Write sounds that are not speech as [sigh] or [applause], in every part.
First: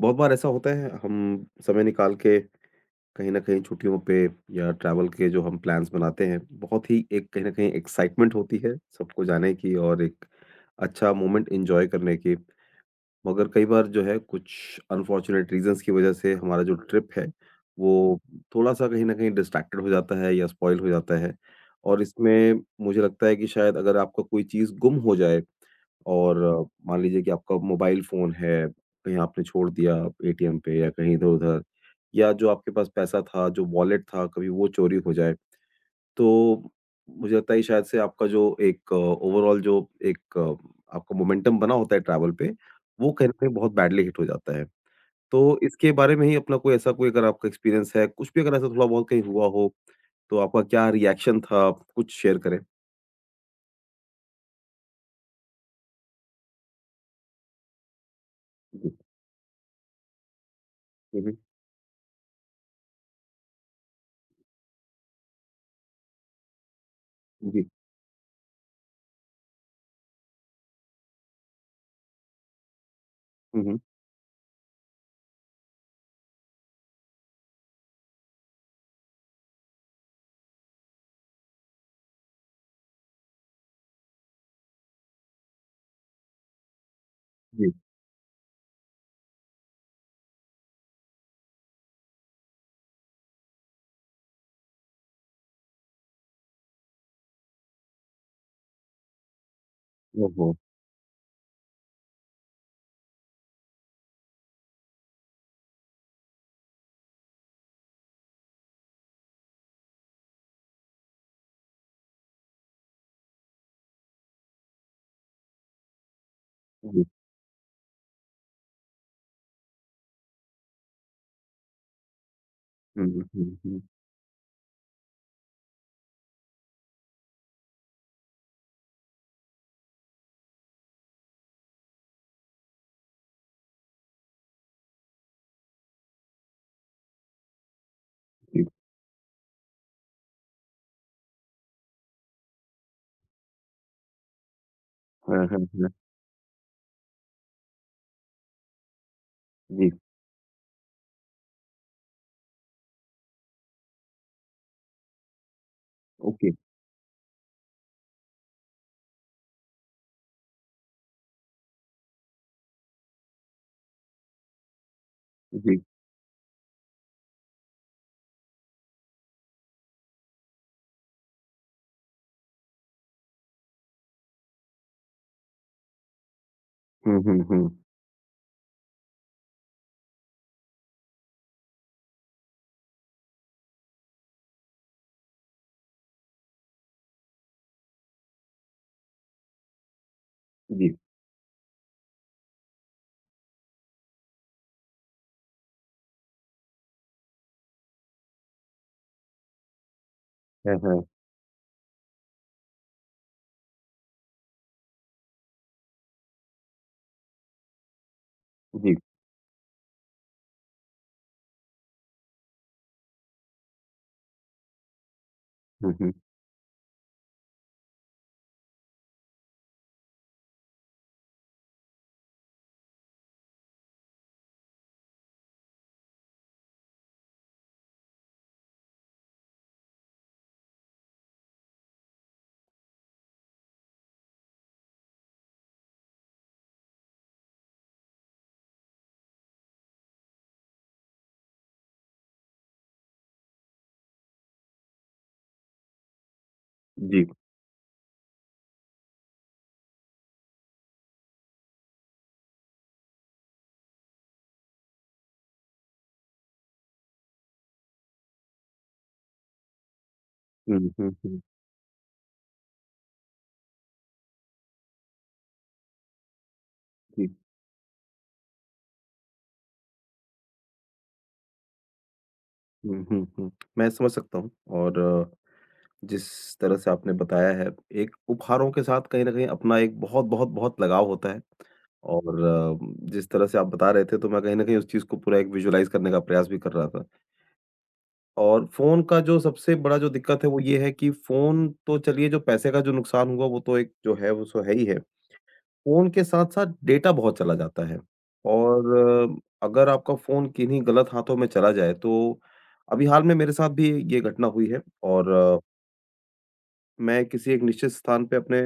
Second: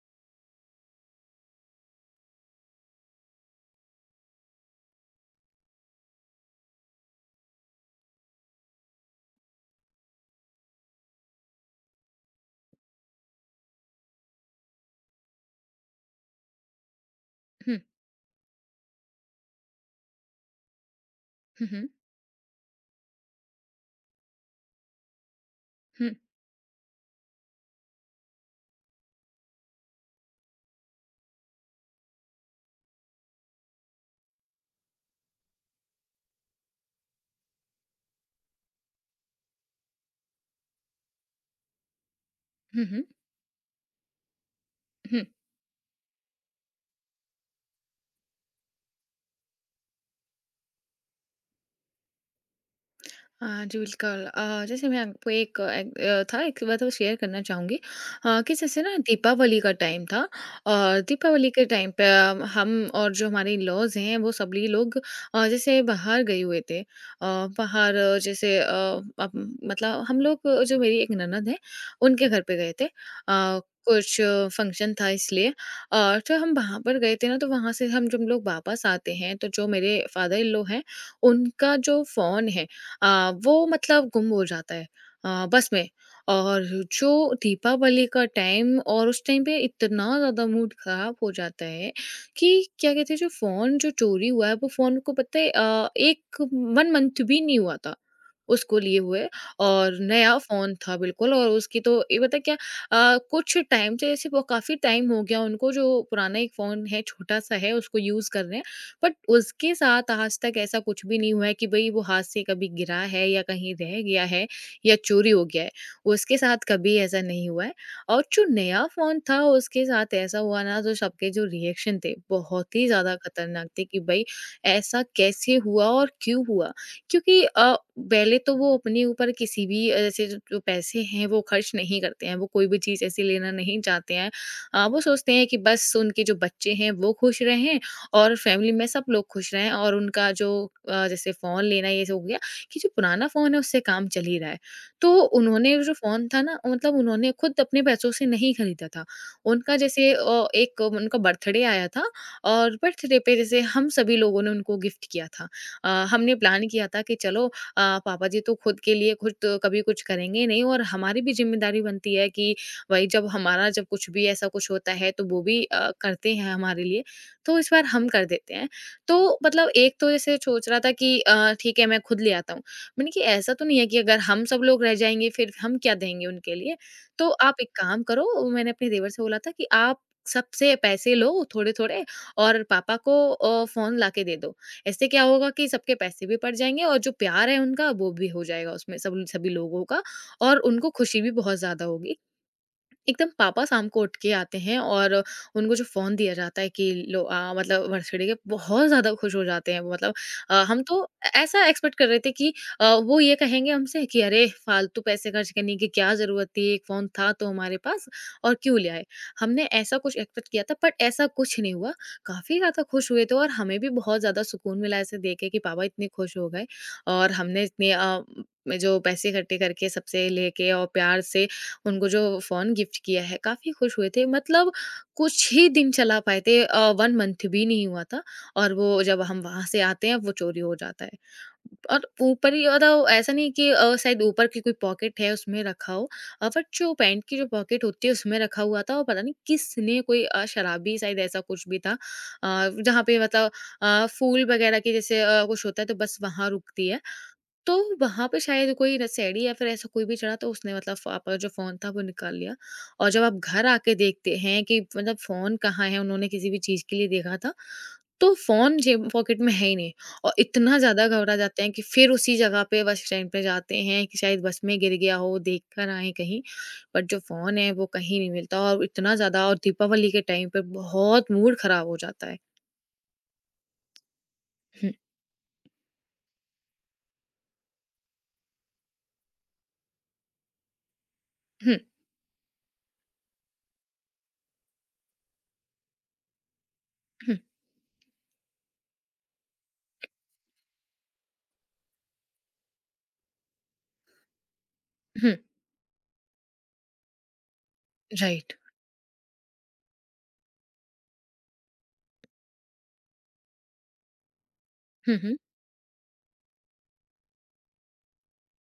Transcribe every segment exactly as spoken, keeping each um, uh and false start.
बहुत बार ऐसा होता है हम समय निकाल के कहीं न कहीं छुट्टियों पे या ट्रैवल के जो हम प्लान्स बनाते हैं, बहुत ही एक कहीं न कहीं एक्साइटमेंट होती है सबको जाने की और एक अच्छा मोमेंट एन्जॉय करने की। मगर कई बार जो है कुछ अनफॉर्च्यूनेट रीज़न्स की वज़ह से हमारा जो ट्रिप है, Hmm। वो थोड़ा-सा कहीं न कहीं डिस्ट्रैक्टेड हो जाता है या स्पॉइल हो जाता है। Hmm। और इसमें मुझे लगता है कि शायद अगर आपका कोई चीज़ गुम हो जाए Hmm। Hmm। और अ, मान लीजिए कि आपका मोबाइल फ़ोन है, कहीं आपने छोड़ दिया एटीएम पे या कहीं इधर-उधर या जो आपके पास पैसा था, जो वॉलेट था, कभी वो चोरी हो जाए। तो मुझे लगता है शायद से आपका जो एक ओवरऑल जो एक अ, आपका मोमेंटम बना होता है ट्रैवल पे, Hmm। Hmm, वो कहीं न कहीं बहुत बैडली हिट हो जाता है। hmm। तो इसके बारे में ही अपना कोई ऐसा कोई अगर आपका एक्सपीरियंस है, कुछ भी अगर ऐसा थोड़ा-बहुत कहीं हुआ हो, तो आपका क्या रिएक्शन था? कुछ शेयर करें। हाँ जी, बिल्कुल। अ, जैसे मैं आपको एक अ, एक अ, था एक बात और शेयर करना चाहूँगी, अ, कि जैसे जी। ना दीपावली का टाइम था और हुँ, हुँ। दीपावली के टाइम पे अ, हम और जो हमारे इन-लॉज़ हैं वो सभी लोग अ, जैसे बाहर गए हुए थे। अ, जी। बाहर अ, जैसे अ, अप मतलब हम लोग, अ, जो मेरी एक ननद है उनके घर पे गए थे। अ, हुँ, हुँ। कुछ फंक्शन था, इसलिए और तो हम वहाँ पर गए थे ना, तो वहाँ से हम जब लोग वापस आते हैं तो जो मेरे फादर इन लॉ हैं उनका जो फ़ोन है, अ, वो मतलब गुम हो जाता है, अ, बस में। और जो जी। दीपावली का टाइम और उस टाइम पे इतना ज़्यादा मूड ख़राब हो जाता है कि क्या कहते हैं जो फ़ोन जो चोरी हुआ है वो फ़ोन को पता है, अ, एक 1 मंथ भी नहीं हुआ था उसको लिए हुए, और नया ओहो! फ़ोन था बिल्कुल। और उसकी तो ये पता है क्या, अ, कुछ टाइम से ऐसे वो काफ़ी टाइम हो गया उनको जो पुराना एक फ़ोन है छोटा-सा है उसको यूज़ कर रहे हैं। बट उसके साथ आज तक ऐसा कुछ भी नहीं हुआ है कि भई वो हाथ से कभी गिरा है या कहीं रह गया है या चोरी हो गया है, उसके साथ कभी जी। ऐसा नहीं हुआ है। और जो नया फ़ोन था उसके साथ ऐसा हुआ ना, तो सबके जो रिएक्शन थे बहुत ही हुँ, ज़्यादा हुँ, हुँ, खतरनाक हुँ। थे कि भई ऐसा कैसे हुआ और क्यों हुआ? क्योंकि अ, पहले तो वो अपने ऊपर किसी भी अ, ऐसे जो जो पैसे हैं वो खर्च नहीं करते हैं, वो कोई भी चीज़ ऐसी लेना नहीं चाहते हैं। अ, वो सोचते हैं कि बस उनके जो बच्चे हैं वो खुश रहें और जी। फैमिली में सब लोग खुश रहें, और उनका जो अ, जैसे फ़ोन लेना ये सब हो गया कि जो पुराना फ़ोन है उससे काम चल ही रहा है। तो हाँ, हाँ, उन्होंने हाँ। जो फ़ोन था ना, मतलब उन्होंने खुद अपने पैसों से नहीं खरीदा था। उनका जी। जैसे अ, एक उनका बर्थडे आया था और बर्थडे पे जैसे हम सभी लोगों ने उनको गिफ्ट किया था। अ, हमने ओके। प्लान किया था कि चलो, अ, पापा जी तो खुद के लिए खुद तो कभी कुछ करेंगे नहीं और हमारी भी ज़िम्मेदारी बनती है कि भाई, जब हमारा जब कुछ भी ऐसा कुछ होता है तो वो भी जी। अ, करते हैं हमारे लिए। तो इस बार हम कर देते हैं। तो मतलब एक तो जैसे सोच रहा था कि अ, ठीक है, मैं खुद ले आता हूँ। मैंने कि ऐसा तो नहीं है कि अगर हम सब लोग रह जाएँगे फिर हम क्या देंगे उनके लिए? हुँ, तो हुँ, आप हुँ। एक काम करो, मैंने अपने देवर से बोला था कि आप सबसे पैसे लो, थोड़े-थोड़े, और पापा को अ, फ़ोन लाके दे दो। इससे क्या होगा कि सबके पैसे भी पड़ जाएँगे और जो प्यार है उनका वो भी हो जाएगा उसमें सब सभी लोगों का, और जी। उनको खुशी भी बहुत ज़्यादा होगी। एकदम पापा शाम को उठ के आते हैं और उनको जो फ़ोन दिया जाता है कि लो, अ, मतलब बर्थडे के, बहुत ज़्यादा खुश हो जाते हैं वो। मतलब अ, हाँ, हम तो हाँ। ऐ ऐसा एक्सपेक्ट कर रहे थे कि अ, वो ये कहेंगे हमसे कि अरे! फालतू पैसे खर्च करने की क्या ज़रूरत थी? एक फ़ोन था तो हमारे पास, और क्यों ले जी। आए? हमने ऐसा कुछ एक्सपेक्ट किया था, बट ऐसा कुछ नहीं हुआ। काफ़ी ज़्यादा खुश हुए थे और हमें भी बहुत ज़्यादा सुकून मिला ऐसे देख के कि पापा हुँ, इतने हुँ। खुश हो गए, और हमने इतने अ, जो पैसे इकट्ठे करके सबसे लेके और प्यार से उनको जो फ़ोन गिफ्ट किया है, काफ़ी खुश हुए थे। मतलब कुछ ही दिन चला पाए थे, अ, एक मंथ भी नहीं हुआ था और वो जब हम वहाँ से आते हैं वो चोरी हो जाता है। और ऊपर ही मतलब ऐसा नहीं कि अ, शायद ऊपर की कोई पॉकेट है उसमें रखा हो, अ, बट जो पैंट की जो पॉकेट होती है उसमें रखा हुआ था, और पता नहीं किसने, कोई अ, शराबी शायद ऐसा कुछ भी था, अ, जहाँ पे मतलब अ, फूल वगैरह के जैसे अ, कुछ होता है तो बस वहाँ रुकती है। जी। तो वहाँ पे शायद कोई नशेड़ी या फिर ऐसा कोई भी चढ़ा तो उसने मतलब फ आपका जो फ़ोन था वो निकाल लिया, और जब आप घर आके देखते हैं कि मतलब फ़ोन कहाँ है, उन्होंने किसी भी चीज़ के लिए देखा था, तो फ़ोन जेब पॉकेट में है ही नहीं, और इतना हुँ, ज़्यादा हुँ, घबरा हुँ। जाते हैं कि फिर उसी जगह पे बस स्टैंड पे जाते हैं कि शायद बस में गिर गया हो, देख कर आएँ कहीं, बट जो जी। फ़ोन है वो कहीं नहीं मिलता, और इतना ज़्यादा और दीपावली के टाइम पे बहुत मूड खराब हो जाता है। हुँ, हुँ, हुँ। मैं समझ सकता हूँ हुँ, और अ, जिस तरह से आपने बताया है, एक उपहारों के साथ कहीं न कहीं अपना एक बहुत-बहुत बहुत बहुत लगाव होता है हुँ, और अ, जिस तरह से आप बता रहे थे, तो मैं कहीं न कहीं उस चीज़ को पूरा एक विजुअलाइज़ करने का प्रयास भी कर रहा था। हुँ, और फ़ोन का जो सबसे बड़ा जो दिक्कत है, वो ये है कि फ़ोन तो चलिए जो पैसे का जो नुकसान हुआ, वो तो एक जो है, वो सो है ही है। हुँ, फ़ोन के साथ-साथ डेटा बहुत चला जाता है राइट। और अ, अगर आपका फ़ोन किन्हीं गलत हाथों में चला जाए, तो अभी हाल में मेरे साथ भी ये घटना हुई है हुँ, और हुँ, अ, मैं किसी एक निश्चित स्थान पे अपने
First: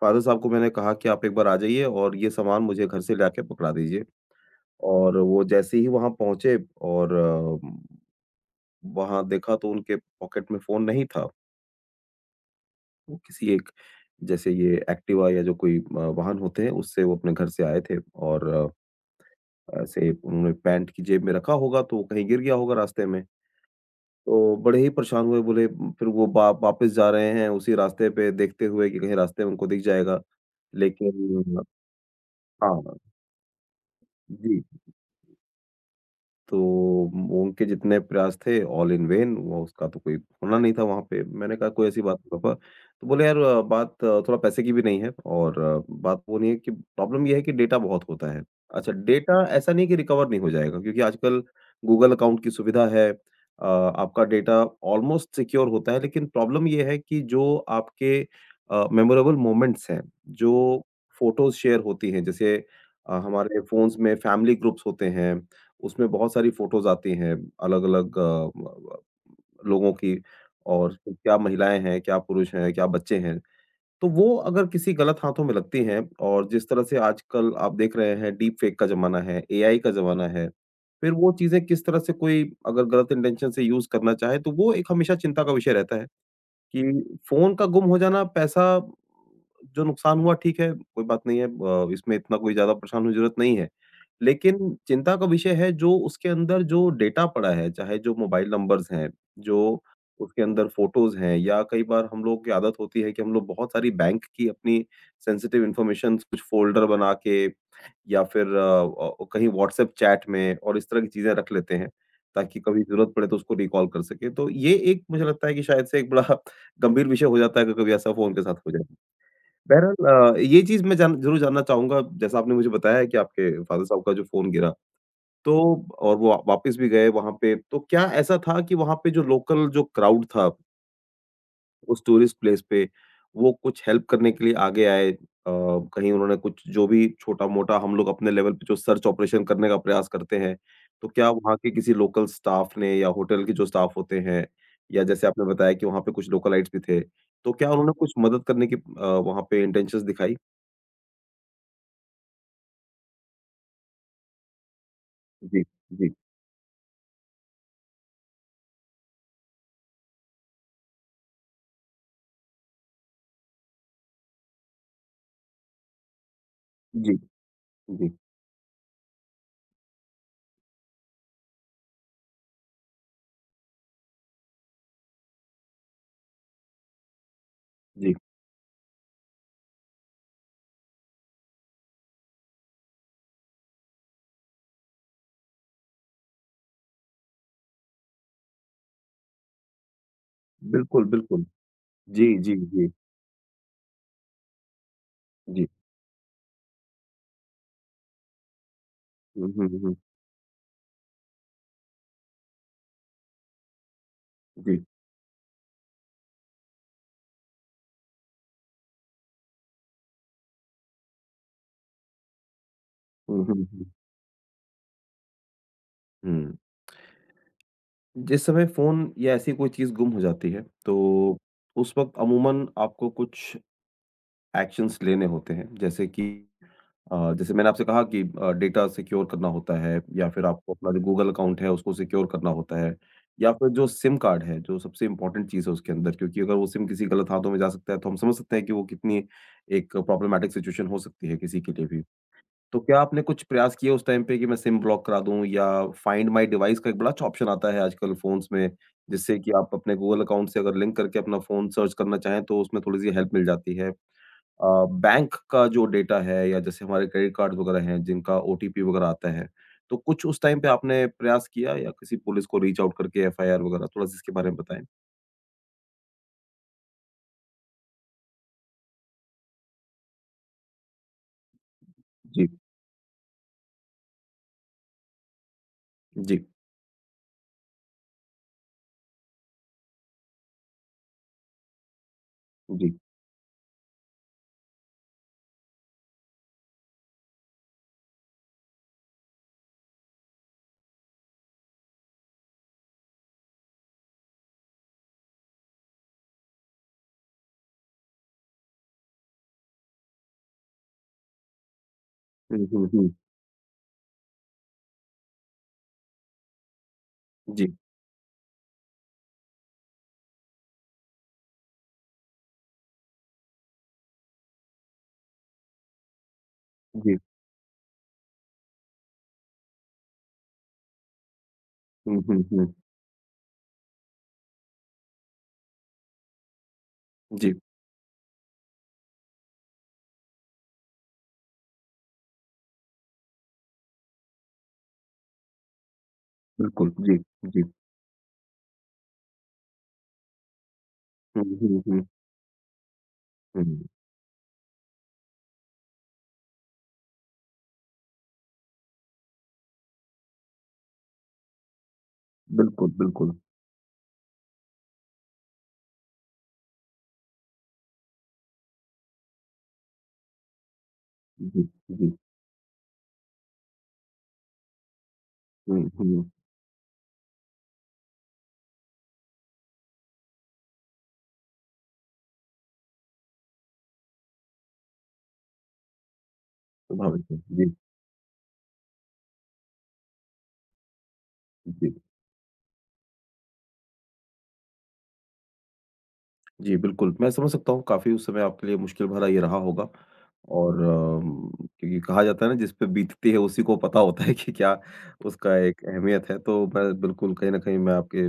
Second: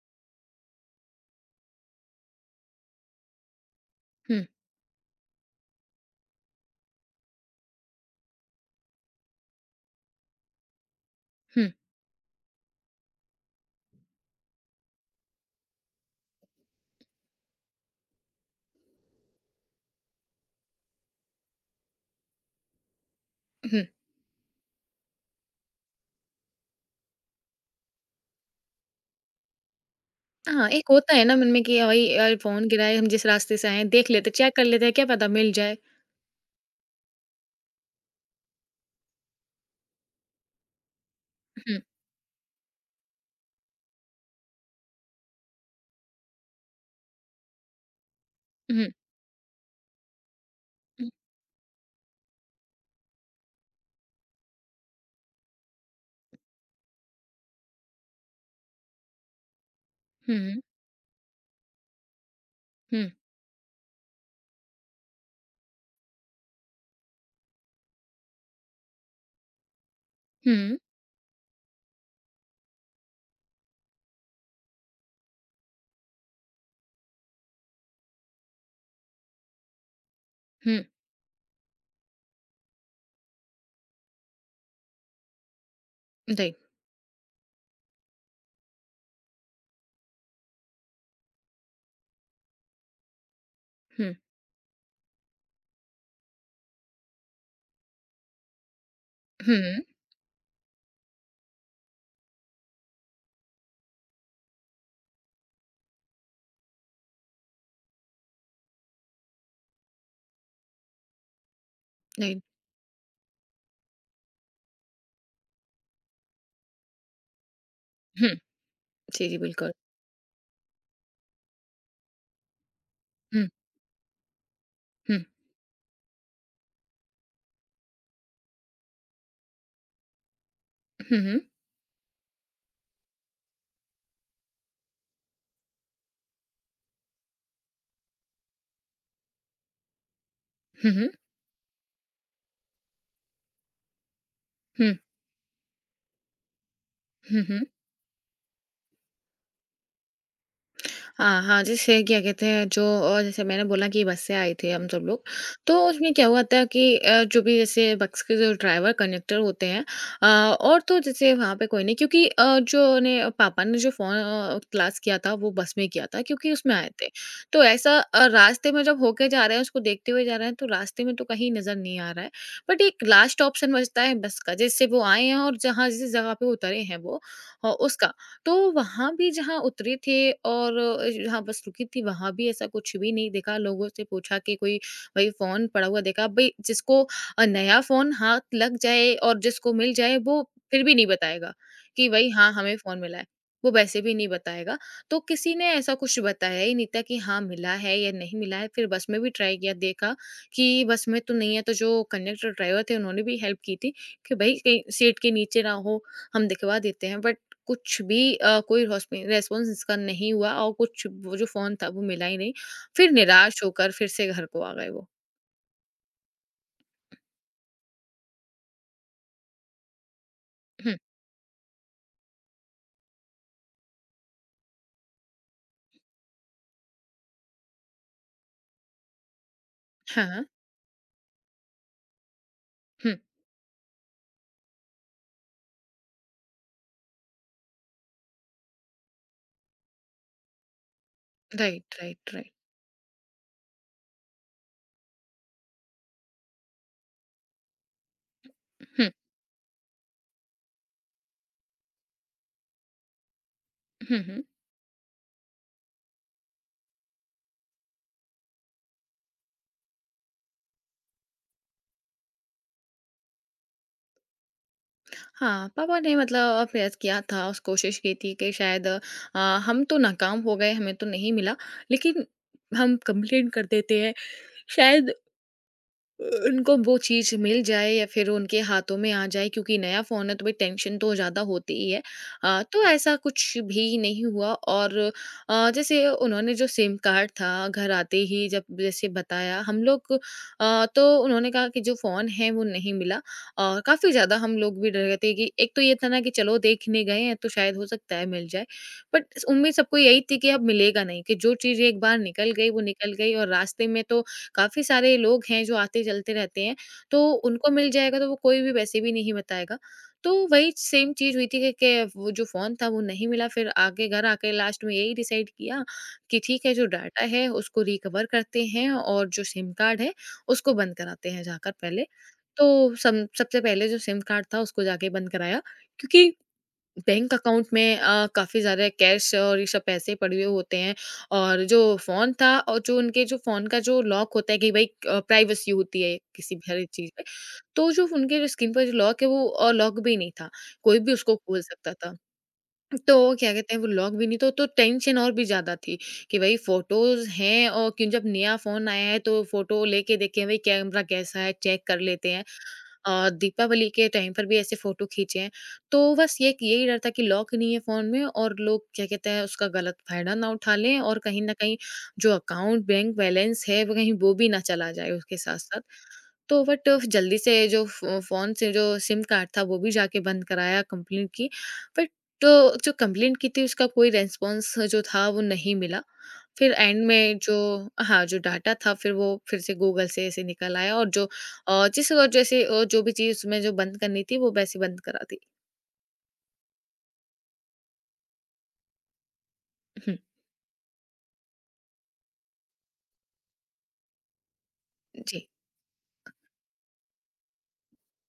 फ़ादर साहब को मैंने कहा कि आप एक बार आ जाइए और ये सामान मुझे घर से लाके पकड़ा दीजिए हुँ, और वो जैसे ही वहाँ पहुँचे और वहाँ देखा तो उनके पॉकेट में फ़ोन नहीं था। हुँ, वो किसी एक जैसे ये एक्टिवा या जो कोई अ, वाहन होते हैं उससे वो अपने घर से आए थे और ऐसे उन्होंने पैंट की जेब में रखा होगा तो कहीं गिर गया होगा रास्ते में। हुँ। तो बड़े ही परेशान हुए बोले फिर वो वा वापस जा रहे हैं उसी रास्ते पे देखते हुए कि कहीं रास्ते में उनको दिख जाएगा। हाँ, एक होता है ना मन लेकिन में कि भाई यार फ़ोन हाँ, गिरा है, हम जिस रास्ते से आए हैं देख लेते, चेक जी। कर लेते हैं, क्या पता मिल जाए। तो उनके जितने प्रयास थे ऑल इन वेन वो उसका तो कोई होना नहीं था वहाँ पे। मैंने कहा हुँ, कोई ऐसी बात नहीं पापा, तो बोले यार अ, बात अ, थोड़ा पैसे की भी नहीं है और अ, बात वो नहीं है कि प्रॉब्लम ये है कि डेटा बहुत होता है। हुँ, अच्छा डेटा ऐसा नहीं है कि रिकवर नहीं हो जाएगा क्योंकि हुँ, आजकल गूगल अकाउंट की सुविधा है। अ, आपका डेटा ऑलमोस्ट सिक्योर होता है लेकिन प्रॉब्लम ये है कि जो आपके अ, मेमोरेबल मोमेंट्स हैं, हुँ, जो फ़ोटोज़ शेयर होती हैं जैसे हुँ, अ, हमारे फ़ोन्स में फैमिली ग्रुप्स होते हैं। उसमें बहुत सारी फ़ोटोज़ आती हैं अलग-अलग अ, ब ब लोगों की हुँ, और क्या महिलाएँ हैं, क्या पुरुष हैं, क्या बच्चे हैं। तो वो अगर किसी गलत हाथों में लगती हैं और जिस तरह से आजकल आप देख रहे हैं डीप फ़ेक का ज़माना है, एआई का ज़माना है, हुँ, फिर वो चीज़ें किस तरह से कोई अगर गलत इंटेंशन से यूज़ करना चाहे तो वो एक हमेशा चिंता का विषय रहता है। राइट, कि फ़ोन का गुम हो जाना पैसा जो नुकसान हुआ ठीक है, कोई बात नहीं है अ, इसमें इतना कोई ज़्यादा परेशान होने की ज़रूरत नहीं है। हुँ, लेकिन चिंता का विषय है जो उसके अंदर जो डेटा पड़ा है, चाहे जो मोबाइल नंबर्स हैं, जो हुँ, उसके अंदर फ़ोटोज़ हैं या कई बार हम लोगों की आदत होती है कि हम लोग बहुत सारी बैंक की अपनी सेंसिटिव इन्फॉर्मेशंस कुछ फ़ोल्डर बना के या फिर अ अ, कहीं व्हाट्सएप चैट में और इस तरह की चीज़ें रख लेते हैं, राइट, ताकि कभी ज़रूरत पड़े तो उसको रिकॉल कर सकें। तो ये एक मुझे लगता है कि शायद से एक बड़ा [laughs] गंभीर विषय हो जाता है अगर कभी ऐसा हुँ, फ़ोन के साथ हो जाए। जी, जी, बिल्कुल। बहरहाल अ, ये चीज़ मैं जान ज़रूर जानना चाहूँगा जैसा आपने मुझे बताया है कि हुँ, आपके फ़ादर साहब का जो फ़ोन गिरा, हुँ, तो और वो वापस भी गए वहाँ पे, तो क्या ऐसा था कि वहाँ पे जो लोकल जो क्राउड था हुँ, हुँ, उस टूरिस्ट प्लेस पे, वो कुछ हेल्प करने के लिए आगे आए। अ, कहीं उन्होंने कुछ जो भी छोटा-मोटा हम लोग अपने लेवल पे जो सर्च ऑपरेशन करने का प्रयास करते हैं, हुँ, तो हुँ, क्या वहाँ के किसी लोकल स्टाफ ने या होटल के जो स्टाफ होते हैं हुँ, या जैसे आपने बताया कि वहाँ पे कुछ लोकलाइट्स भी थे, हुँ, तो हुँ। क्या उन्होंने कुछ मदद करने की अ, वहाँ पे इंटेंशंस दिखाई? हाँ, हाँ, जैसे क्या कहते हैं जो, अ, जैसे मैंने बोला कि बस से आए थे हम सब लोग, जी, तो उसमें जी, क्या हुआ था कि अ, जो भी जैसे बस के जो ड्राइवर कंडक्टर होते हैं, अ, और तो जैसे वहाँ पे कोई नहीं क्योंकि अ, जो ने पापा ने जो फ़ोन अ, क्लास किया था वो बस में किया था क्योंकि उसमें आए थे। जी, तो ऐसा, जी, अ, रास्ते में जब होके जा रहे हैं, उसको देखते हुए जा रहे हैं तो रास्ते में तो कहीं नज़र नहीं आ रहा है। बट एक लास्ट ऑप्शन बचता है बस का, जिससे वो आए हैं और जहाँ जिस जगह पे उतरे हैं, वो, अ, उसका। जी। तो वहाँ भी जहाँ उतरे थे और अ, जहाँ बस रुकी थी वहाँ भी ऐसा कुछ भी नहीं देखा। लोगों से पूछा कि कोई भाई फ़ोन पड़ा हुआ देखा? भई जिसको अ, नया फ़ोन हाथ लग जाए और जिसको मिल जाए वो फिर भी बिल्कुल, नहीं बिल्कुल। बताएगा कि जी, भई हाँ, जी, हमें जी, फ़ोन मिला है। वो वैसे भी नहीं बताएगा। तो किसी जी। ने ऐसा कुछ बताया ही नहीं था कि हाँ, मिला है या नहीं मिला है। फिर बस में भी हुँ, ट्राई हुँ, किया, हुँ, हुँ। देखा कि बस में तो नहीं है, तो जो कंडक्टर ड्राइवर थे उन्होंने भी हेल्प की थी कि भई जी। कहीं सीट के नीचे ना हो, हम दिखवा देते हैं, बट कुछ भी, अ, कोई हॉस्पि रेस्पॉन्स इसका नहीं हुआ, और कुछ वो जो फ़ोन था वो मिला ही नहीं। फिर हुँ, निराश हुँ, हुँ। होकर फिर से घर को आ गए वो। हुँ। जिस समय फ़ोन या ऐसी कोई चीज़ गुम हो जाती है, हुँ। तो उस वक़्त अमूमन आपको कुछ एक्शन्स लेने होते हैं। जैसे कि अ, जैसे मैंने आपसे कहा कि अ, डेटा सिक्योर करना होता है हाँ, या फिर हाँ। आपको अपना जो गूगल अकाउंट है, उसको सिक्योर करना होता है हुँ। या फिर जो सिम कार्ड है, जो सबसे इम्पोर्टेंट चीज़ है उसके अंदर क्योंकि अगर वो सिम किसी गलत हाथों में जा सकता है, तो हम समझ सकते हैं कि वो कितनी एक प्रॉब्लमैटिक सिचुएशन हो सकती है किसी के लिए राइट, भी। Right, right. तो क्या आपने कुछ प्रयास किया उस टाइम पे कि मैं सिम ब्लॉक करा दूँ या फाइंड माय डिवाइस का एक बड़ा अच्छा ऑप्शन आता है आजकल फ़ोन्स में, हुँ। जिससे कि आप अपने गूगल अकाउंट से अगर लिंक करके अपना फ़ोन सर्च करना चाहें तो उसमें थोड़ी-सी हेल्प मिल जाती है। हुँ, हुँ। अ, बैंक का जो डेटा है या जैसे हमारे क्रेडिट कार्ड्स वगैरह हैं जिनका ओटीपी वगैरह आता है, तो कुछ उस टाइम पे आपने प्रयास किया या किसी पुलिस को रीच आउट करके एफआईआर वगैरह थोड़ा-सा इसके बारे में बताएँ? हाँ, पापा ने मतलब प्रयास किया था, उस कोशिश की थी कि शायद, अ, हम तो नाकाम हो गए, हमें तो नहीं मिला, लेकिन जी, हम कंप्लेंट कर देते हैं, शायद जी, उनको वो चीज़ मिल जाए या फिर उनके हाथों में आ जाए क्योंकि नया फ़ोन है तो भाई टेंशन तो ज़्यादा होती ही है। अ, तो जी। ऐसा कुछ भी नहीं हुआ, और अ, जैसे उन्होंने जो सिम कार्ड था घर आते ही जब जैसे बताया हम लोग, अ, तो उन्होंने कहा कि जो फ़ोन है वो नहीं मिला, और काफ़ी ज़्यादा हम लोग भी डर गए थे कि एक तो ये था ना कि चलो देखने गए हैं तो शायद हो सकता है मिल जाए। बट उम्मीद सबको यही थी कि अब मिलेगा नहीं, कि जो चीज़ एक बार निकल हुँ, गई वो हुँ, हुँ। निकल गई और रास्ते में तो काफ़ी सारे लोग हैं जो आते चलते रहते हैं, तो जी, उनको मिल जाएगा तो वो कोई भी वैसे भी नहीं बताएगा। तो वही सेम चीज़ हुई थी कि के वो जो फ़ोन था वो नहीं मिला, फिर आके घर आके लास्ट में यही डिसाइड किया कि ठीक है, जो जी। डाटा है उसको रिकवर करते हैं और जो सिम कार्ड है उसको बंद कराते हैं जाकर पहले। हुँ, हुँ, हुँ। तो सम सबसे पहले जो सिम कार्ड था उसको जाके बंद कराया, क्योंकि बैंक जी, अकाउंट में अ, काफ़ी ज़्यादा कैश और ये सब पैसे पड़े हुए होते हैं, और जो फ़ोन था और जो उनके जो फ़ोन का जो लॉक होता है कि भाई, अ, प्राइवेसी होती है किसी भी हर एक बिल्कुल। चीज़ जी, पे, जी। तो जो उनके जो स्क्रीन पर जो लॉक है, वो, अ, लॉक भी नहीं था, कोई भी उसको हुँ, खोल हुँ, सकता हुँ, था। तो क्या कहते हैं वो हुँ। लॉक भी नहीं, तो तो टेंशन और भी ज़्यादा थी कि भाई फ़ोटोज़ हैं, और क्यों जब नया फ़ोन आया है तो फ़ोटो लेके देखें भाई कैमरा कैसा है, चेक कर लेते हैं। बिल्कुल, अ, बिल्कुल। दीपावली के टाइम पर भी ऐसे फ़ोटो खींचे हैं। तो बस ये यही डर था कि लॉक नहीं है फ़ोन में और लोग, क्या कहते हैं, उसका गलत फ़ायदा ना उठा लें, और कहीं न जी, कहीं जी। जो अकाउंट बैंक बैलेंस है वो कहीं वो भी ना चला जाए उसके साथ-साथ। हुँ, हुँ। तो बट जल्दी से जो फ़ो फ़ोन से जो सिम कार्ड था वो भी जाके बंद कराया, कंप्लेंट की। बट तो जो कंप्लेंट की थी उसका कोई रिस्पॉन्स जो था वो नहीं मिला। फिर एंड स्वाभाविक है। में जो जी, हाँ, जो डाटा था फिर वो फिर से गूगल से ऐसे निकल आया और जो अ, जी। जिस और जैसे अ, जो भी चीज़ उसमें जो बंद करनी थी वो वैसे बंद करा दी। जी, बिल्कुल, मैं समझ सकता हूँ काफ़ी उस समय आपके लिए मुश्किल भरा ये रहा होगा हुँ, और अम, क्योंकि कहा जाता है ना जिस पे बीतती है उसी को पता होता है कि क्या जी। उसका एक अहमियत है, तो मैं बिल्कुल कहीं न कहीं मैं आपके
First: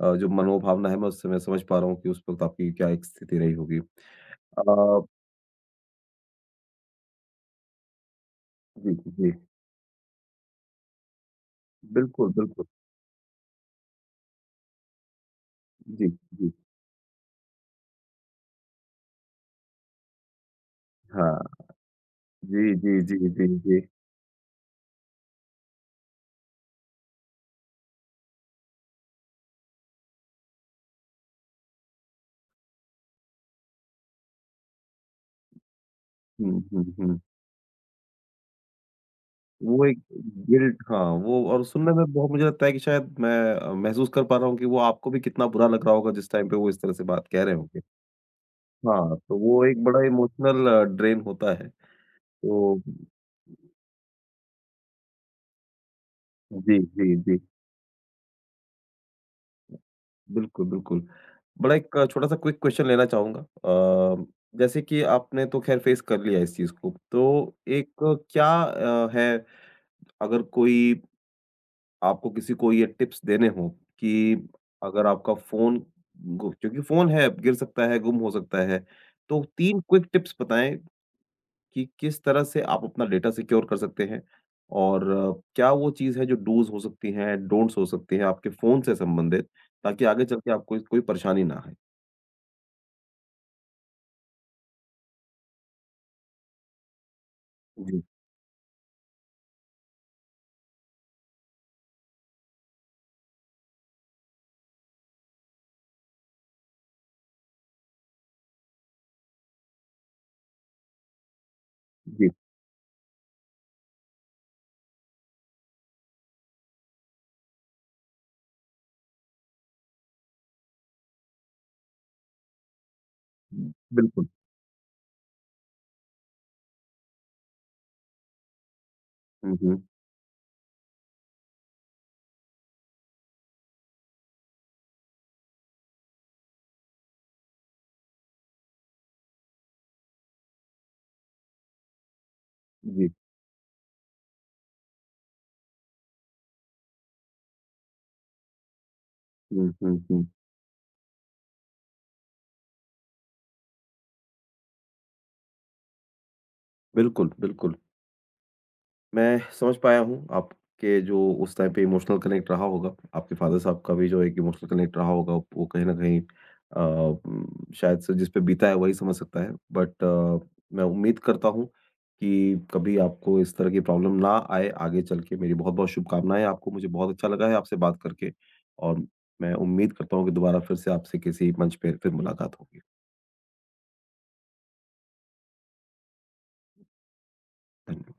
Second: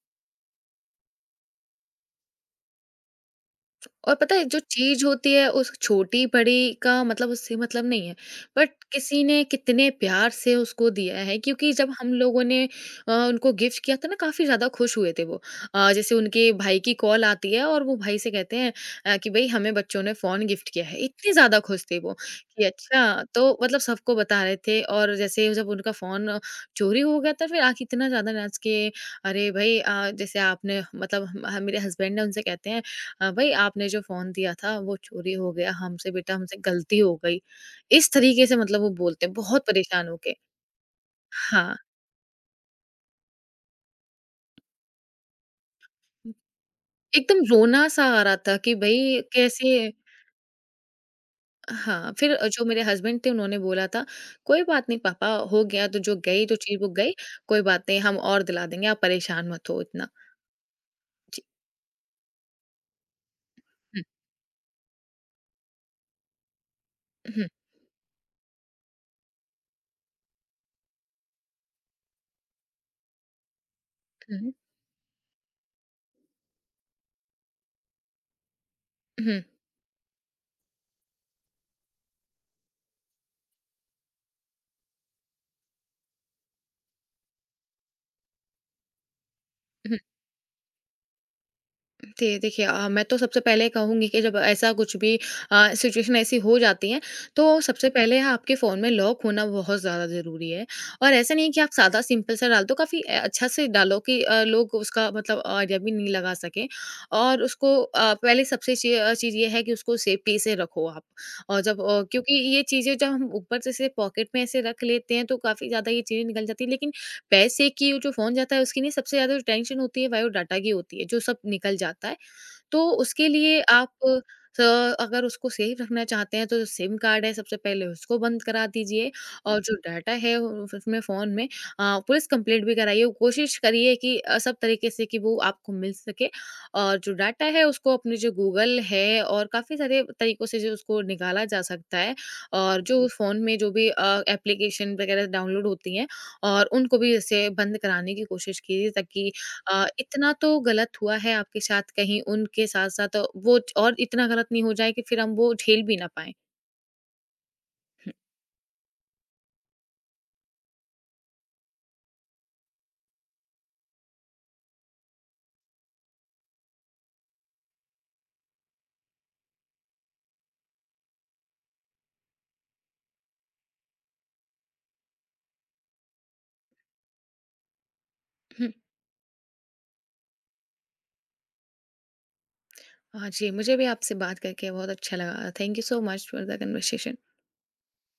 अ, जो मनोभावना है मैं उससे मैं समझ पा रहा हूँ कि उस वक़्त आपकी क्या एक स्थिति रही होगी। और पता है जो चीज़ अ, होती है उस छोटी-बड़ी का मतलब उससे मतलब नहीं है। बट जी, किसी जी। ने कितने प्यार से उसको दिया है क्योंकि जब हम बिल्कुल, लोगों ने बिल्कुल। अ, उनको गिफ्ट किया था ना काफ़ी ज़्यादा खुश हुए थे वो। अ, जी, जैसे उनके जी। भाई की कॉल आती है और वो भाई से कहते हैं अ, कि भई हमें बच्चों ने फ़ोन गिफ्ट किया है। इतने हाँ। ज़्यादा खुश थे वो कि जी, जी, अच्छा जी, जी, तो मतलब जी। सबको बता रहे थे और जैसे जब उनका फ़ोन चोरी हो गया था फिर आके इतना ज़्यादा नाच के अरे भई अ, जैसे आपने मतलब ह मेरे हस्बैंड हैं उनसे कहते हैं हाँ भाई आपने जो फ़ोन दिया था वो चोरी हो गया हमसे बेटा हमसे हुँ, हुँ, गलती हो हुँ। गई। इस तरीके से मतलब वो बोलते हैं बहुत वो एक परेशान होके। गिल्ट हाँ, वो और हाँ, सुनने में बहुत मुझे लगता है कि शायद मैं अ, महसूस कर पा रहा हूँ कि वो आपको भी कितना बुरा लग रहा होगा जिस टाइम पे वो इस तरह से बात कह एकदम रहे होंगे। रोना सा आ रहा था कि भई हाँ, तो वो कैसे एक बड़ा इमोशनल अ, ड्रेन होता है। हाँ, फिर जो तो मेरे हस्बैंड थे उन्होंने बोला था, "कोई बात नहीं पापा हो गया तो जो गई जो जी, चीज़ वो जी, गई, जी। कोई बात नहीं हम और दिला देंगे आप परेशान मत हो इतना।" बिल्कुल, बिल्कुल। जी। बड़ा एक छोटा-सा क्विक क्वेश्चन लेना चाहूँगा। हुँ, अ, जैसे कि आपने तो ख़ैर फेस कर लिया इस चीज़ को, हुँ, तो एक अ, क्या अ, है अगर कोई आपको किसी को ये टिप्स देने हों कि हुँ, अगर आपका फ़ोन गु क्योंकि फ़ोन है, गिर सकता है, गुम हो सकता है, हुँ, तो तीन क्विक टिप्स बताएँ कि किस तरह से आप अपना डेटा सिक्योर कर सकते हैं? और अ, क्या वो चीज़ है जो डूज़ हो सकती हैं, डोंट्स हो सकती हैं आपके फ़ोन से संबंधित, हुँ। ताकि आगे चल के आपको कोई परेशानी ना आए? जी, देखिए अ, मैं तो सबसे पहले कहूँगी कि जब ऐसा कुछ भी अ, सिचुएशन ऐसी हो जाती है, तो सबसे जी, पहले आपके फ़ोन में लॉक होना बहुत ज़्यादा ज़रूरी है। और ऐसा नहीं है कि आप सादा सिंपल सा डाल दो, काफ़ी अ, अच्छा से डालो कि अ, लोग उसका मतलब आइडिया भी नहीं लगा सकें। और उसको अ, पहले सबसे ची अ, चीज़ ये है कि उसको सेफ्टी से रखो आप। और जब अ, जी, क्योंकि ये चीज़ें जब हम ऊपर से सिर्फ़ पॉकेट में ऐसे रख लेते हैं, तो काफ़ी ज़्यादा ये चीज़ें निकल जाती हैं। लेकिन पैसे की जो फ़ोन जाता है, उसकी नहीं सबसे ज़्यादा जो टेंशन होती है, बायोडाटा की होती है, जो सब निकल जाता है। तो उसके लिए आप बिल्कुल। स अगर उसको सेफ रखना चाहते हैं, तो जो सिम कार्ड है सबसे पहले उसको बंद करा दीजिए हुँ, और जो हुँ। डाटा है उ उसमें फ़ोन में अ, पुलिस कंप्लेंट भी कराइए। कोशिश करिए कि अ, सब तरीके से कि वो आपको मिल सके और जो डाटा है उसको अपने जो गूगल है और काफ़ी सारे तरीकों से जो उसको निकाला जा सकता है और जो जी। फ़ोन में जो भी अ, एप्लीकेशन वगैरह डाउनलोड होती हैं और उनको भी ऐसे बंद कराने की कोशिश कीजिए ताकि हुँ, अ, हुँ, हुँ। इतना तो गलत हुआ है आपके साथ कहीं उनके साथ-साथ वो और इतना गलत नहीं हो जाए कि फिर हम वो झेल भी ना पाएँ। बिल्कुल, बिल्कुल। मैं समझ पाया हूँ आपके जो उस टाइम पे इमोशनल कनेक्ट रहा होगा, आपके फ़ादर साहब का भी जो एक इमोशनल कनेक्ट रहा होगा, वो कहीं न कहीं अ, उम, शायद से जिस पे बीता है वही समझ सकता है। बट अ, मैं उम्मीद करता हूँ कि कभी आपको इस तरह की प्रॉब्लम ना आए आगे चल के। मेरी बहुत-बहुत शुभकामनाएँ आपको। मुझे बहुत अच्छा लगा है आपसे बात करके [clears throat] और मैं उम्मीद करता हूँ कि दोबारा फिर से आपसे किसी मंच पे फिर मुलाकात होगी। हाँ जी, मुझे भी आपसे बात करके बहुत अच्छा लगा। Thank you so much for the conversation. धन्य